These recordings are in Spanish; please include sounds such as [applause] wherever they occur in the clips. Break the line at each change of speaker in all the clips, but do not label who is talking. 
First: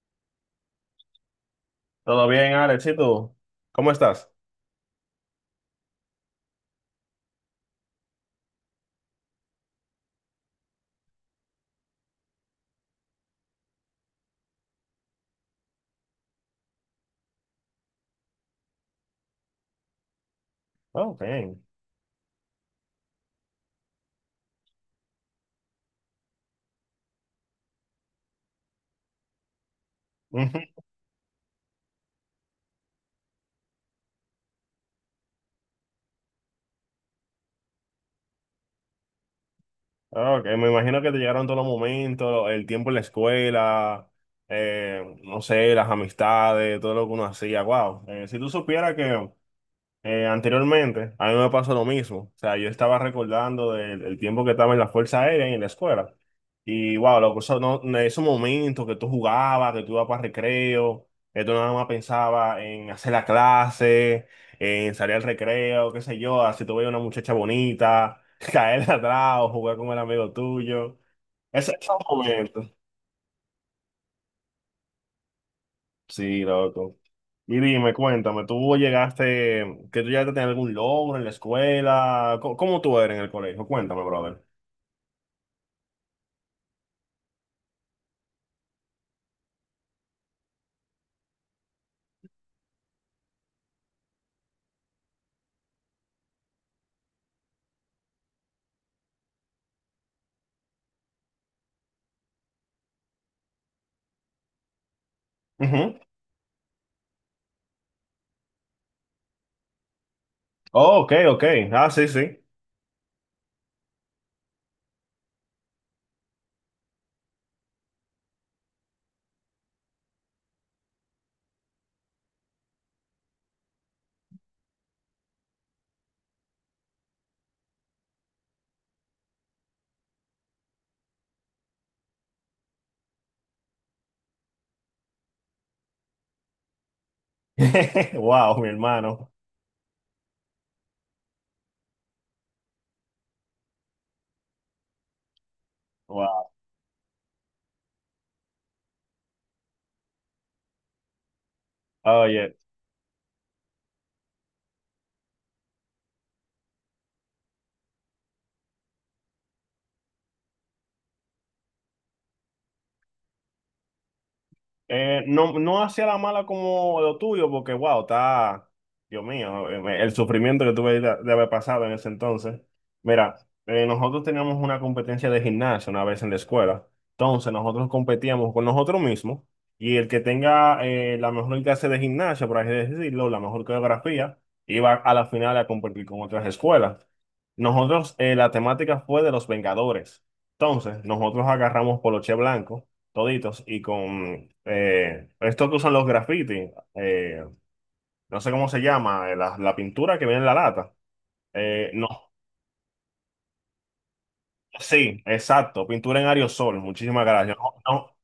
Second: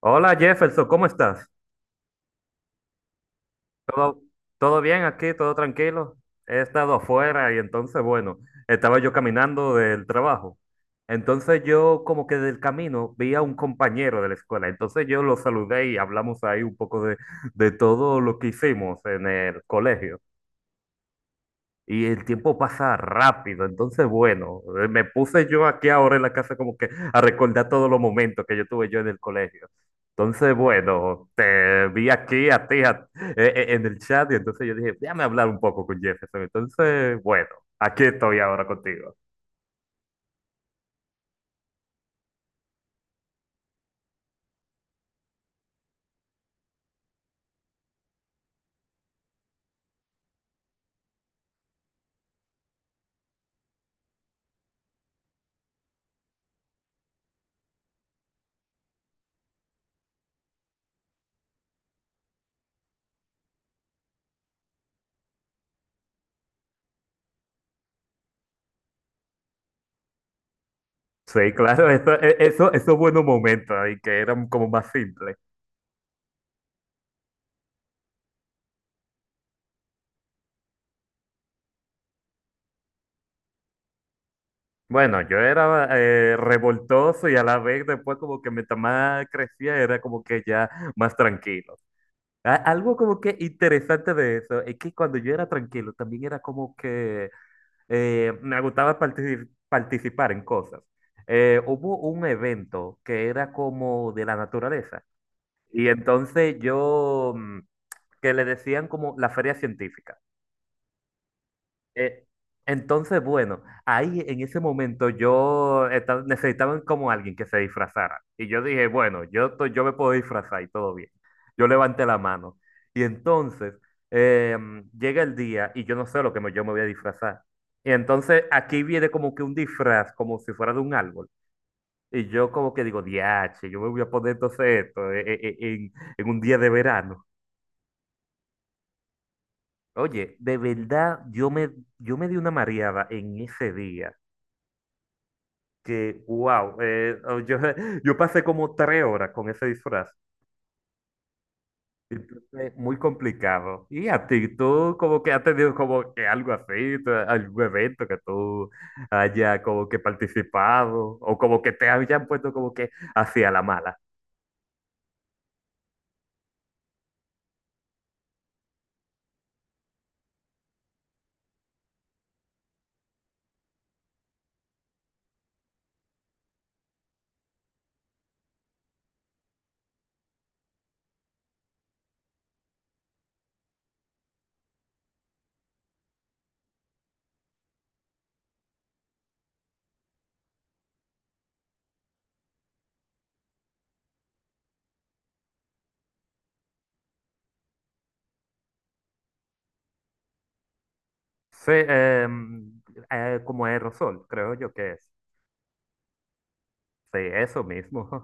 Hola Jefferson, ¿cómo estás?
¿Todo bien, Alex? ¿Y tú? ¿Cómo
¿Todo,
estás?
todo bien aquí? ¿Todo tranquilo? He estado afuera y entonces, bueno, estaba yo caminando del trabajo. Entonces yo como que del camino vi a un compañero de la escuela. Entonces yo lo saludé y hablamos ahí un poco de todo lo que hicimos en el colegio.
Oh, bien.
Y el tiempo pasa rápido, entonces bueno, me puse yo aquí ahora en la casa como que a recordar todos los momentos que yo tuve yo en el colegio. Entonces
Ujú.
bueno, te vi aquí a ti en el chat y entonces yo dije, déjame hablar un poco con Jefferson. Entonces bueno, aquí estoy ahora contigo.
Ah, Ok, me imagino que te llegaron todos los momentos, el tiempo en la escuela, no sé, las amistades, todo lo que uno hacía. Wow. Si tú supieras que Anteriormente, a mí me pasó lo mismo. O sea, yo estaba recordando el tiempo que estaba en la Fuerza Aérea y en la escuela. Y wow, loco, eso no, en esos momentos que tú jugabas, que tú ibas para recreo, que tú nada más pensabas en hacer la clase, en salir al recreo, qué sé yo, así tú veías una muchacha bonita, [laughs] caerle atrás o jugar con el amigo tuyo.
Sí, claro,
Esos
eso, eh,
momentos.
eso, esos buenos momentos ahí que eran como más simples.
Sí, loco. Y dime, cuéntame, ¿que tú llegaste a tener algún logro en la escuela? ¿Cómo tú eres en el colegio? Cuéntame, brother.
Bueno, yo era revoltoso y a la vez después como que mientras más crecía era como que ya más tranquilo. Algo como que interesante de eso es que cuando yo era tranquilo también era como que me gustaba participar en cosas. Hubo un evento que era como de la naturaleza y
Ujú.
entonces yo, que le decían como la feria científica.
Oh, ok, ok. Ah, sí,
Eh,
sí.
entonces, bueno, ahí en ese momento yo necesitaban como alguien que se disfrazara. Y yo dije, bueno, yo, yo me puedo disfrazar y todo bien. Yo levanté la mano. Y entonces llega el día y yo no sé lo que yo me voy a disfrazar. Y entonces aquí viene como que un disfraz, como si fuera de un árbol. Y yo como que digo, diache, yo me voy a poner entonces esto en un día de verano.
[laughs] Wow, mi hermano.
Oye, de verdad, yo me di una mareada en ese día, que,
Wow.
wow, [laughs] yo pasé como 3 horas con ese disfraz.
Oye.
Entonces, muy complicado. Y a ti, tú como que has tenido como que algo así, algún evento que tú haya como que participado o como que te hayan puesto como que hacia la mala.
No, no hacia la mala como lo tuyo, porque wow, está, Dios mío, el sufrimiento que tuve de haber pasado en ese entonces. Mira, nosotros teníamos una competencia de gimnasio una vez en la escuela. Entonces nosotros competíamos con nosotros mismos y el que tenga la mejor clase de gimnasia, por así decirlo, la mejor coreografía, iba a la final a competir con otras escuelas. Nosotros, la temática fue de los Vengadores. Entonces, nosotros agarramos poloche blanco toditos y con esto que usan los graffiti, no sé cómo se llama, la, la pintura que viene en la lata.
Sí,
No,
como aerosol, creo yo que es.
sí, exacto, pintura en aerosol,
Sí,
muchísimas gracias.
eso mismo.
No,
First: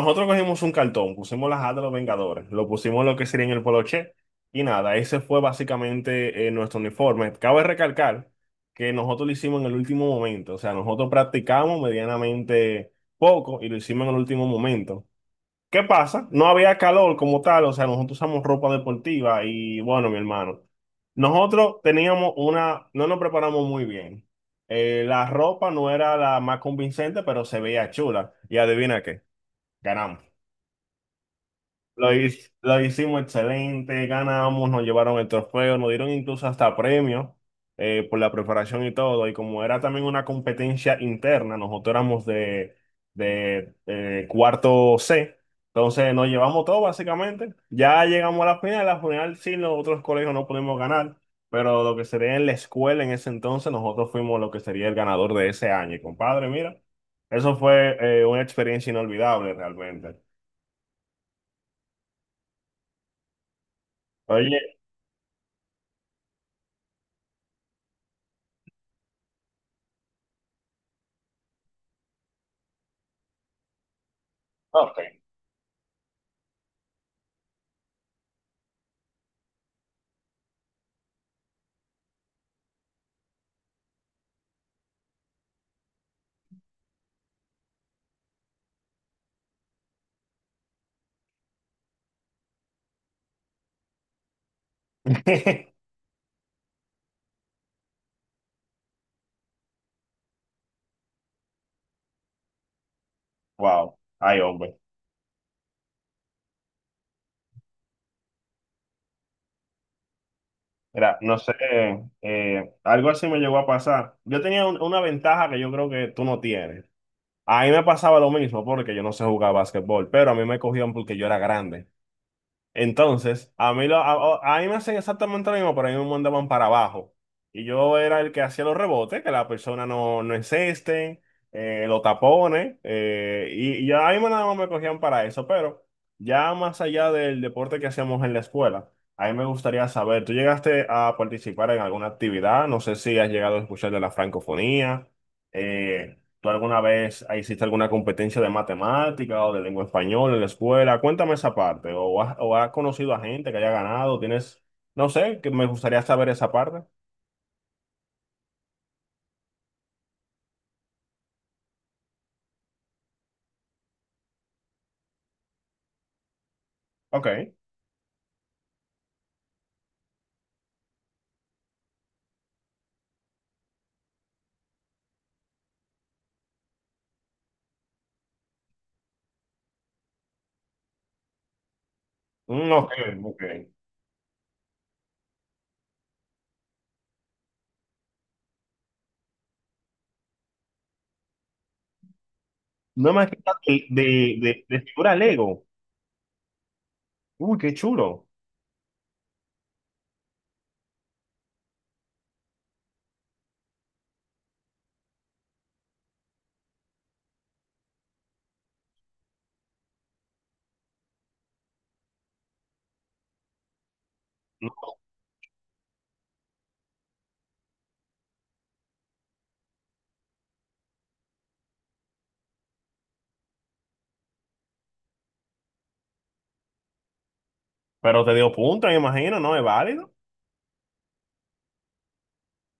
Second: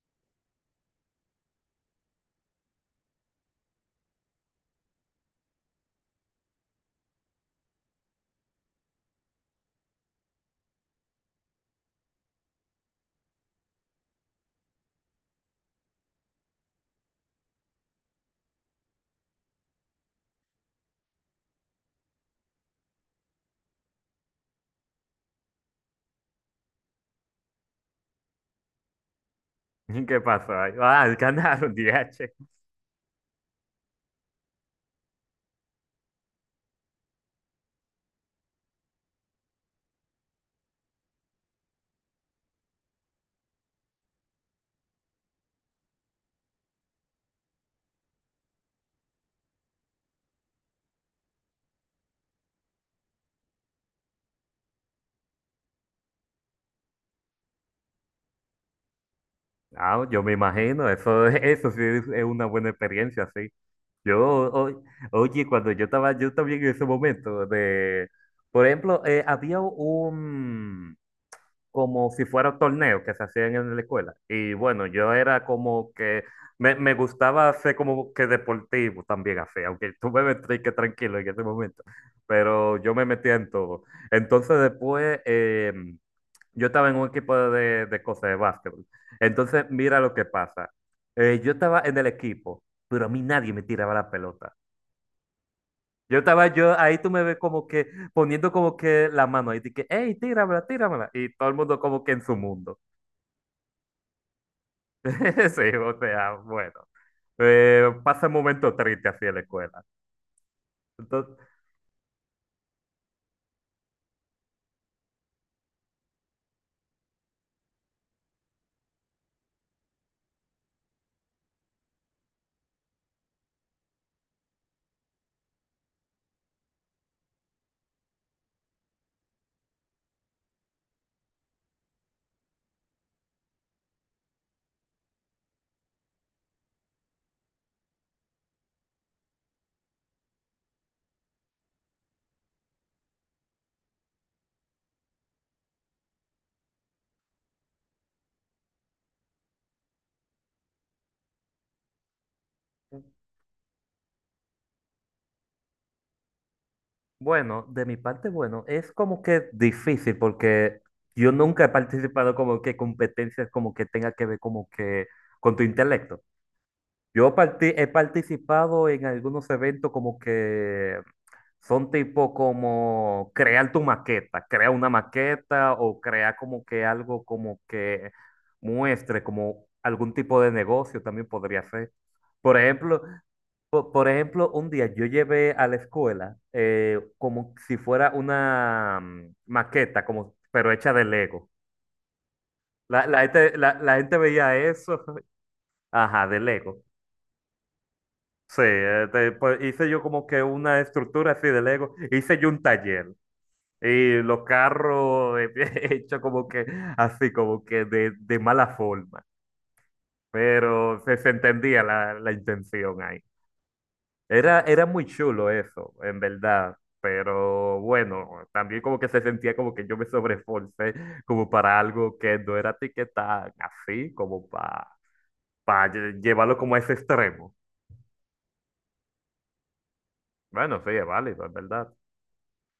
nosotros cogimos un cartón, pusimos las A de los Vengadores, lo pusimos lo que sería en el poloche y nada, ese fue básicamente nuestro uniforme. Cabe recalcar que nosotros lo hicimos en el último momento, o sea, nosotros practicamos medianamente poco y lo hicimos en el último momento. ¿Qué pasa? No había calor como tal, o sea, nosotros usamos ropa deportiva y bueno, mi hermano, nosotros teníamos una, no nos preparamos muy bien. La ropa no era la más convincente, pero se veía chula. Y adivina qué,
[laughs] ¿Y
ganamos.
qué pasó? Ahí? Ah, ganaron, [laughs] DH.
Lo hicimos excelente, ganamos, nos llevaron el trofeo, nos dieron incluso hasta premios por la preparación y todo. Y como era también una competencia interna, nosotros éramos de cuarto C, entonces nos llevamos todo básicamente. Ya llegamos a la final sí, los otros colegios no pudimos ganar, pero lo que sería en la escuela en ese entonces, nosotros fuimos lo que sería el ganador de ese año. Y compadre, mira, eso fue una experiencia inolvidable
Ah,
realmente.
yo me imagino, eso, [laughs] eso sí es una buena experiencia, sí. Yo,
Oye,
o- oye, cuando yo estaba, yo también en ese momento de, por ejemplo, había un, como si fuera un torneo que se hacían en la escuela. Y bueno, yo
ok.
era como que, me gustaba ser como que deportivo también así, aunque tú me ves que tranquilo en ese momento, pero yo me metía en todo. Entonces después, yo estaba en un equipo de cosas de básquetbol. Entonces, mira lo que pasa. Yo estaba en el equipo, pero a mí nadie me tiraba la pelota.
[laughs]
Yo estaba yo ahí, tú me ves como que poniendo como que la mano ahí, de que, hey, tíramela, tíramela. Y todo el mundo como que en su mundo.
Wow, ay hombre.
[laughs] Sí, o sea, bueno. Pasa un momento triste así en la escuela.
Mira,
Entonces,
no sé, algo así me llegó a pasar. Yo tenía una ventaja que yo creo que tú no tienes. A mí me pasaba lo mismo porque yo no sé jugar básquetbol, pero a mí me cogían porque yo era grande. Entonces, a mí me hacen exactamente lo mismo, pero a mí me mandaban para abajo. Y yo era el que hacía los rebotes, que la persona no, no encesten, los tapones, y a mí nada más me cogían para eso. Pero ya más allá del deporte que hacíamos en la escuela, a mí me gustaría saber, ¿tú llegaste a participar en alguna actividad? No sé si has llegado a escuchar de la francofonía, eh, ¿tú alguna vez hiciste alguna competencia de matemática o de lengua española en la escuela? Cuéntame esa parte. O has conocido a gente que haya ganado? ¿Tienes, no sé, que me gustaría saber esa parte?
bueno, de mi parte, bueno, es como que difícil porque yo nunca he participado como que competencias como que tenga que ver como que con tu intelecto. Yo
Ok.
he participado en algunos eventos como que son tipo como crear tu maqueta, crea una maqueta o crea como que algo como que muestre como algún tipo de negocio también podría ser. Por
Mm, ok,
ejemplo,
ok.
un día yo llevé a la escuela como si fuera una maqueta, como, pero hecha de Lego. La,
No
la
me has
gente,
quitado
la la gente veía
de
eso,
figura
[laughs]
Lego.
ajá, de Lego.
Uy, qué chulo.
Sí, pues, hice yo como que una estructura así de Lego, hice yo un taller y los carros [laughs] hecho como que así, como que de mala forma, pero se entendía la intención ahí. Era,
No,
era muy chulo eso, en verdad, pero bueno, también como que se sentía como que yo me sobreesforcé como para algo que no era ti que tan así, como para llevarlo como a ese extremo.
pero te dio punto, me imagino, ¿no? ¿Es válido?
Bueno, sí, es válido, es verdad.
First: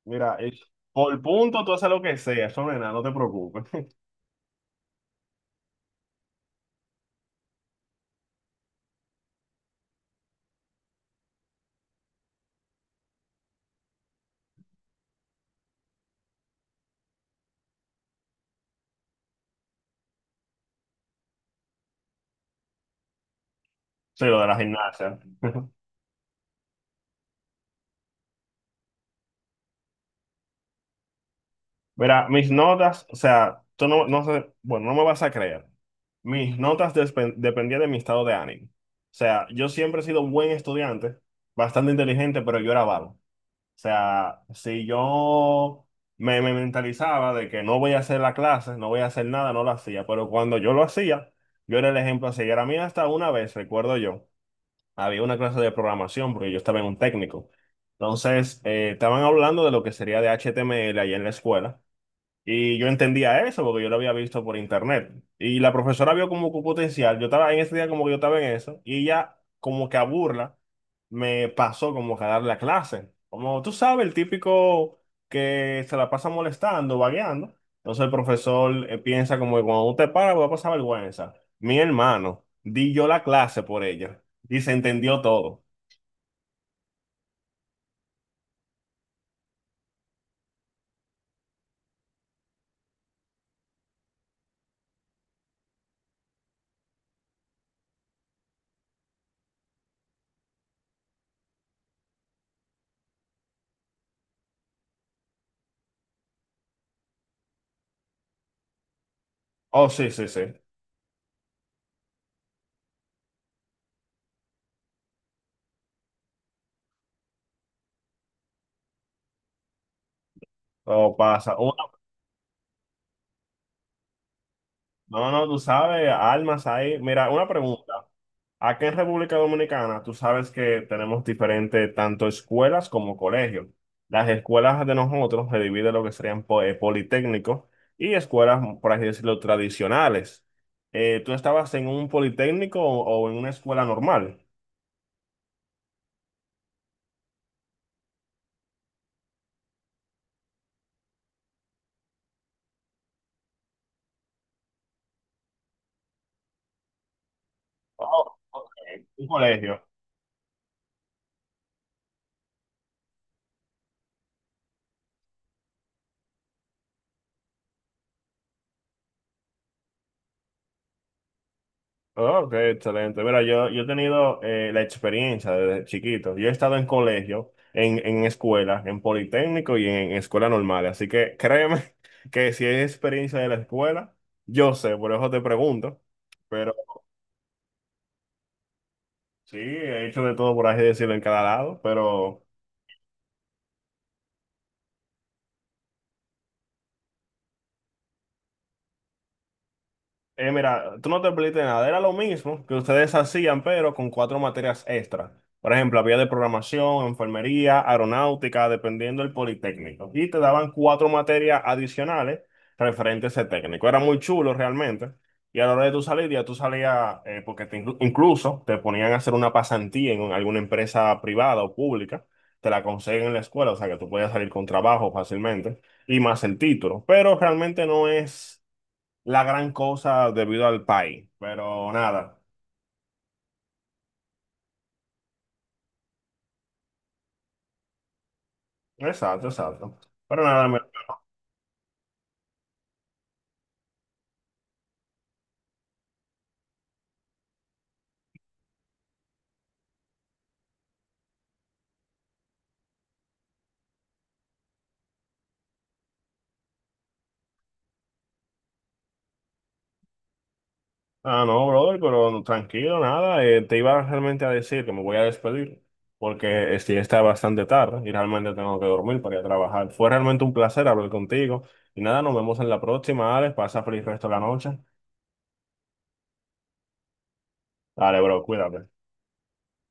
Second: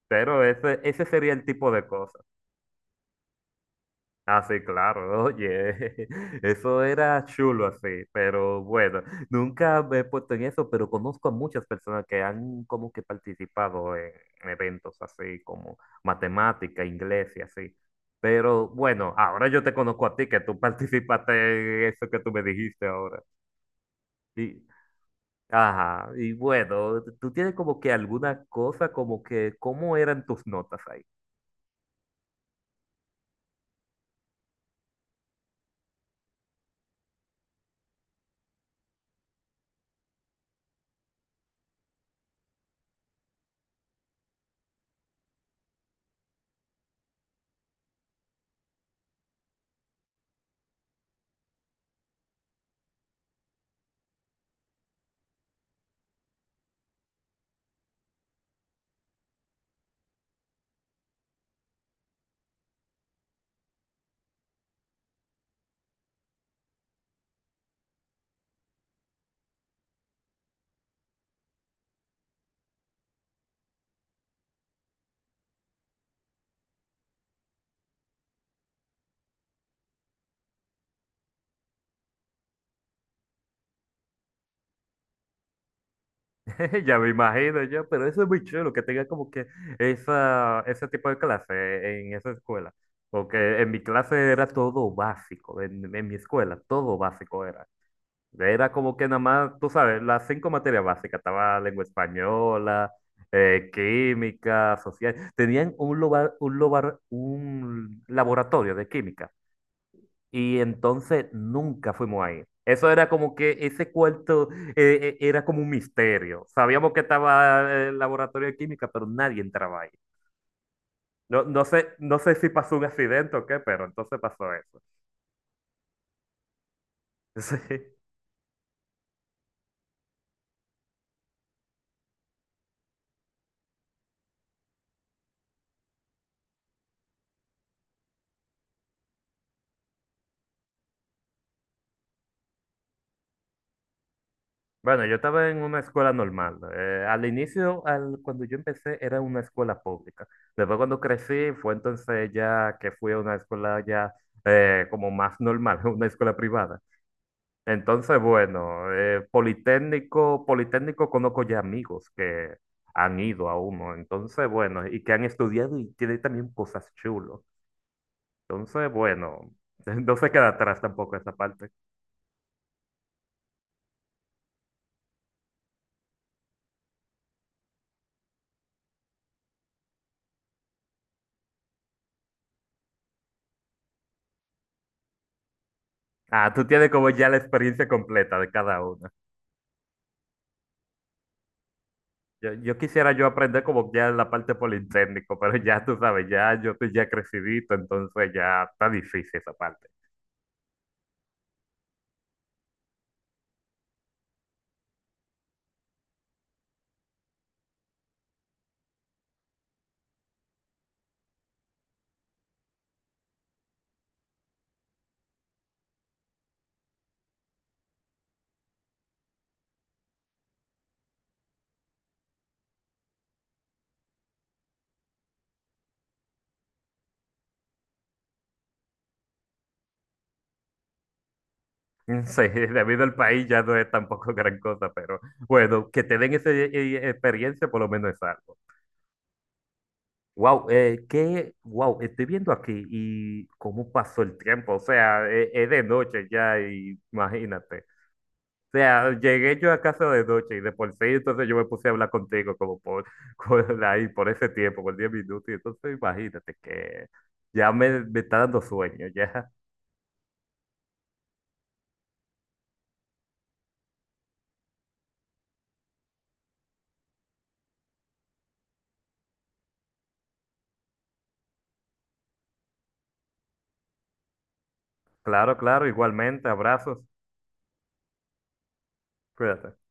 Mira,
Pero
es-
ese
por
sería el
punto
tipo
tú
de
haces lo que
cosas.
sea, eso no es nada, no te preocupes. [laughs]
Así, claro, oye, [laughs] eso era chulo así, pero bueno, nunca me he puesto en eso, pero conozco a muchas personas que han como que participado en eventos así como matemática, inglés y así. Pero bueno, ahora yo te conozco a ti, que tú [laughs] participaste en eso que tú me dijiste ahora.
Sí, lo de la
Y,
gimnasia. [laughs]
ajá, y bueno, tú tienes como que alguna cosa como que, ¿cómo eran tus notas ahí?
Verá, mis notas, o sea, tú no, no sé, bueno, no me vas a creer. Mis notas dependían de mi estado de ánimo. O sea, yo siempre he sido un buen estudiante, bastante inteligente, pero yo era vago. O sea, si yo me mentalizaba de que no voy a hacer la clase, no voy a hacer nada, no lo hacía. Pero cuando yo lo hacía, yo era el ejemplo a seguir. A mí hasta una vez, recuerdo yo, había una clase de programación, porque yo estaba en un técnico. Entonces, estaban hablando de lo que sería de HTML ahí en la escuela. Y yo entendía eso porque yo lo había visto por internet. Y la profesora vio como que potencial. Yo estaba en ese día como que yo estaba en eso. Y ella como que a burla me pasó como que a dar la clase. Como tú sabes, el típico que se la pasa molestando, vagueando. Entonces el profesor piensa como que cuando usted para va a pasar vergüenza. Mi hermano, di yo la clase por ella. Y se entendió todo.
[laughs] Ya me imagino yo, pero eso es muy chulo, que tenga como que esa, ese tipo de clase en esa escuela. Porque en mi clase era todo básico, en mi escuela todo básico era. Era como que nada más, tú sabes, las cinco materias básicas, estaba lengua española, química, social. Tenían un, loba- un, lobar- un laboratorio de química
Oh, sí, sí, sí.
y entonces nunca fuimos ahí. Eso era como que ese cuarto era como un misterio. Sabíamos que estaba el laboratorio de química, pero nadie entraba ahí.
Todo
No,
pasa.
no sé, no sé si pasó un accidente o qué, pero entonces pasó eso. [laughs]
No, no, tú sabes, almas ahí. Mira, una
Sí.
pregunta. Aquí en República Dominicana, tú sabes que tenemos diferentes tanto escuelas como colegios. Las escuelas de nosotros se dividen en lo que serían politécnicos y escuelas, por así decirlo, tradicionales. ¿Tú estabas en un politécnico o en una escuela normal?
Bueno, yo estaba en una escuela normal. Al inicio, cuando yo empecé, era una escuela pública. Después cuando crecí, fue entonces ya que fui a una escuela ya como más normal, [laughs] una escuela privada. Entonces,
Oh, ok.
bueno,
Un colegio.
Politécnico, conozco ya amigos que han ido a uno, entonces, bueno, y que han estudiado y tiene también cosas chulas. Entonces, bueno, [laughs] no se queda atrás tampoco esa parte.
Oh, Ok, excelente. Mira, yo he tenido la experiencia desde chiquito. Yo he estado en colegio, en escuela, en politécnico y en escuela normal. Así que créeme [laughs] que si hay experiencia de la escuela, yo sé, por eso te pregunto.
Ah, tú
Pero
tienes como ya la experiencia completa de cada una.
sí, he hecho de todo por así decirlo en cada lado. Pero
Yo quisiera yo aprender como ya la parte Politécnico, pero ya tú sabes, ya yo estoy ya crecidito, entonces ya está difícil esa parte.
Mira, tú no te perdiste nada, era lo mismo que ustedes hacían, pero con cuatro materias extra. Por ejemplo, había de programación, enfermería, aeronáutica, dependiendo del politécnico. Y te daban cuatro materias adicionales referentes a ese técnico. Era muy chulo realmente. Y a la hora de tu salir, ya tú salías, incluso te ponían a hacer una pasantía en alguna empresa privada o pública. Te la consiguen en la escuela, o sea que tú podías salir con trabajo fácilmente y más el título. Pero realmente no es la gran cosa debido al país, pero
[laughs]
nada,
Sí, debido al país ya no es tampoco gran cosa, pero bueno, que te den esa experiencia por lo menos es algo.
exacto, exacto. Pero
Wow,
nada, me-
qué, wow, estoy viendo aquí y cómo pasó el tiempo, o sea, es, de noche ya, y imagínate. O sea, llegué yo a casa de noche y de por sí, entonces yo me puse a hablar contigo como por, [laughs] ahí, por ese tiempo, por 10 minutos, y entonces imagínate que ya me está dando sueño, ya.
Ah, no, brother, pero no, tranquilo, nada, te iba realmente a decir que me voy a despedir porque sí está bastante tarde y realmente tengo que dormir para ir a trabajar. Fue realmente un placer hablar contigo y nada, nos vemos en la próxima, Alex, pasa feliz resto de la noche.
Claro, claro, igualmente, abrazos,
Dale, bro, cuídate.
cuídate.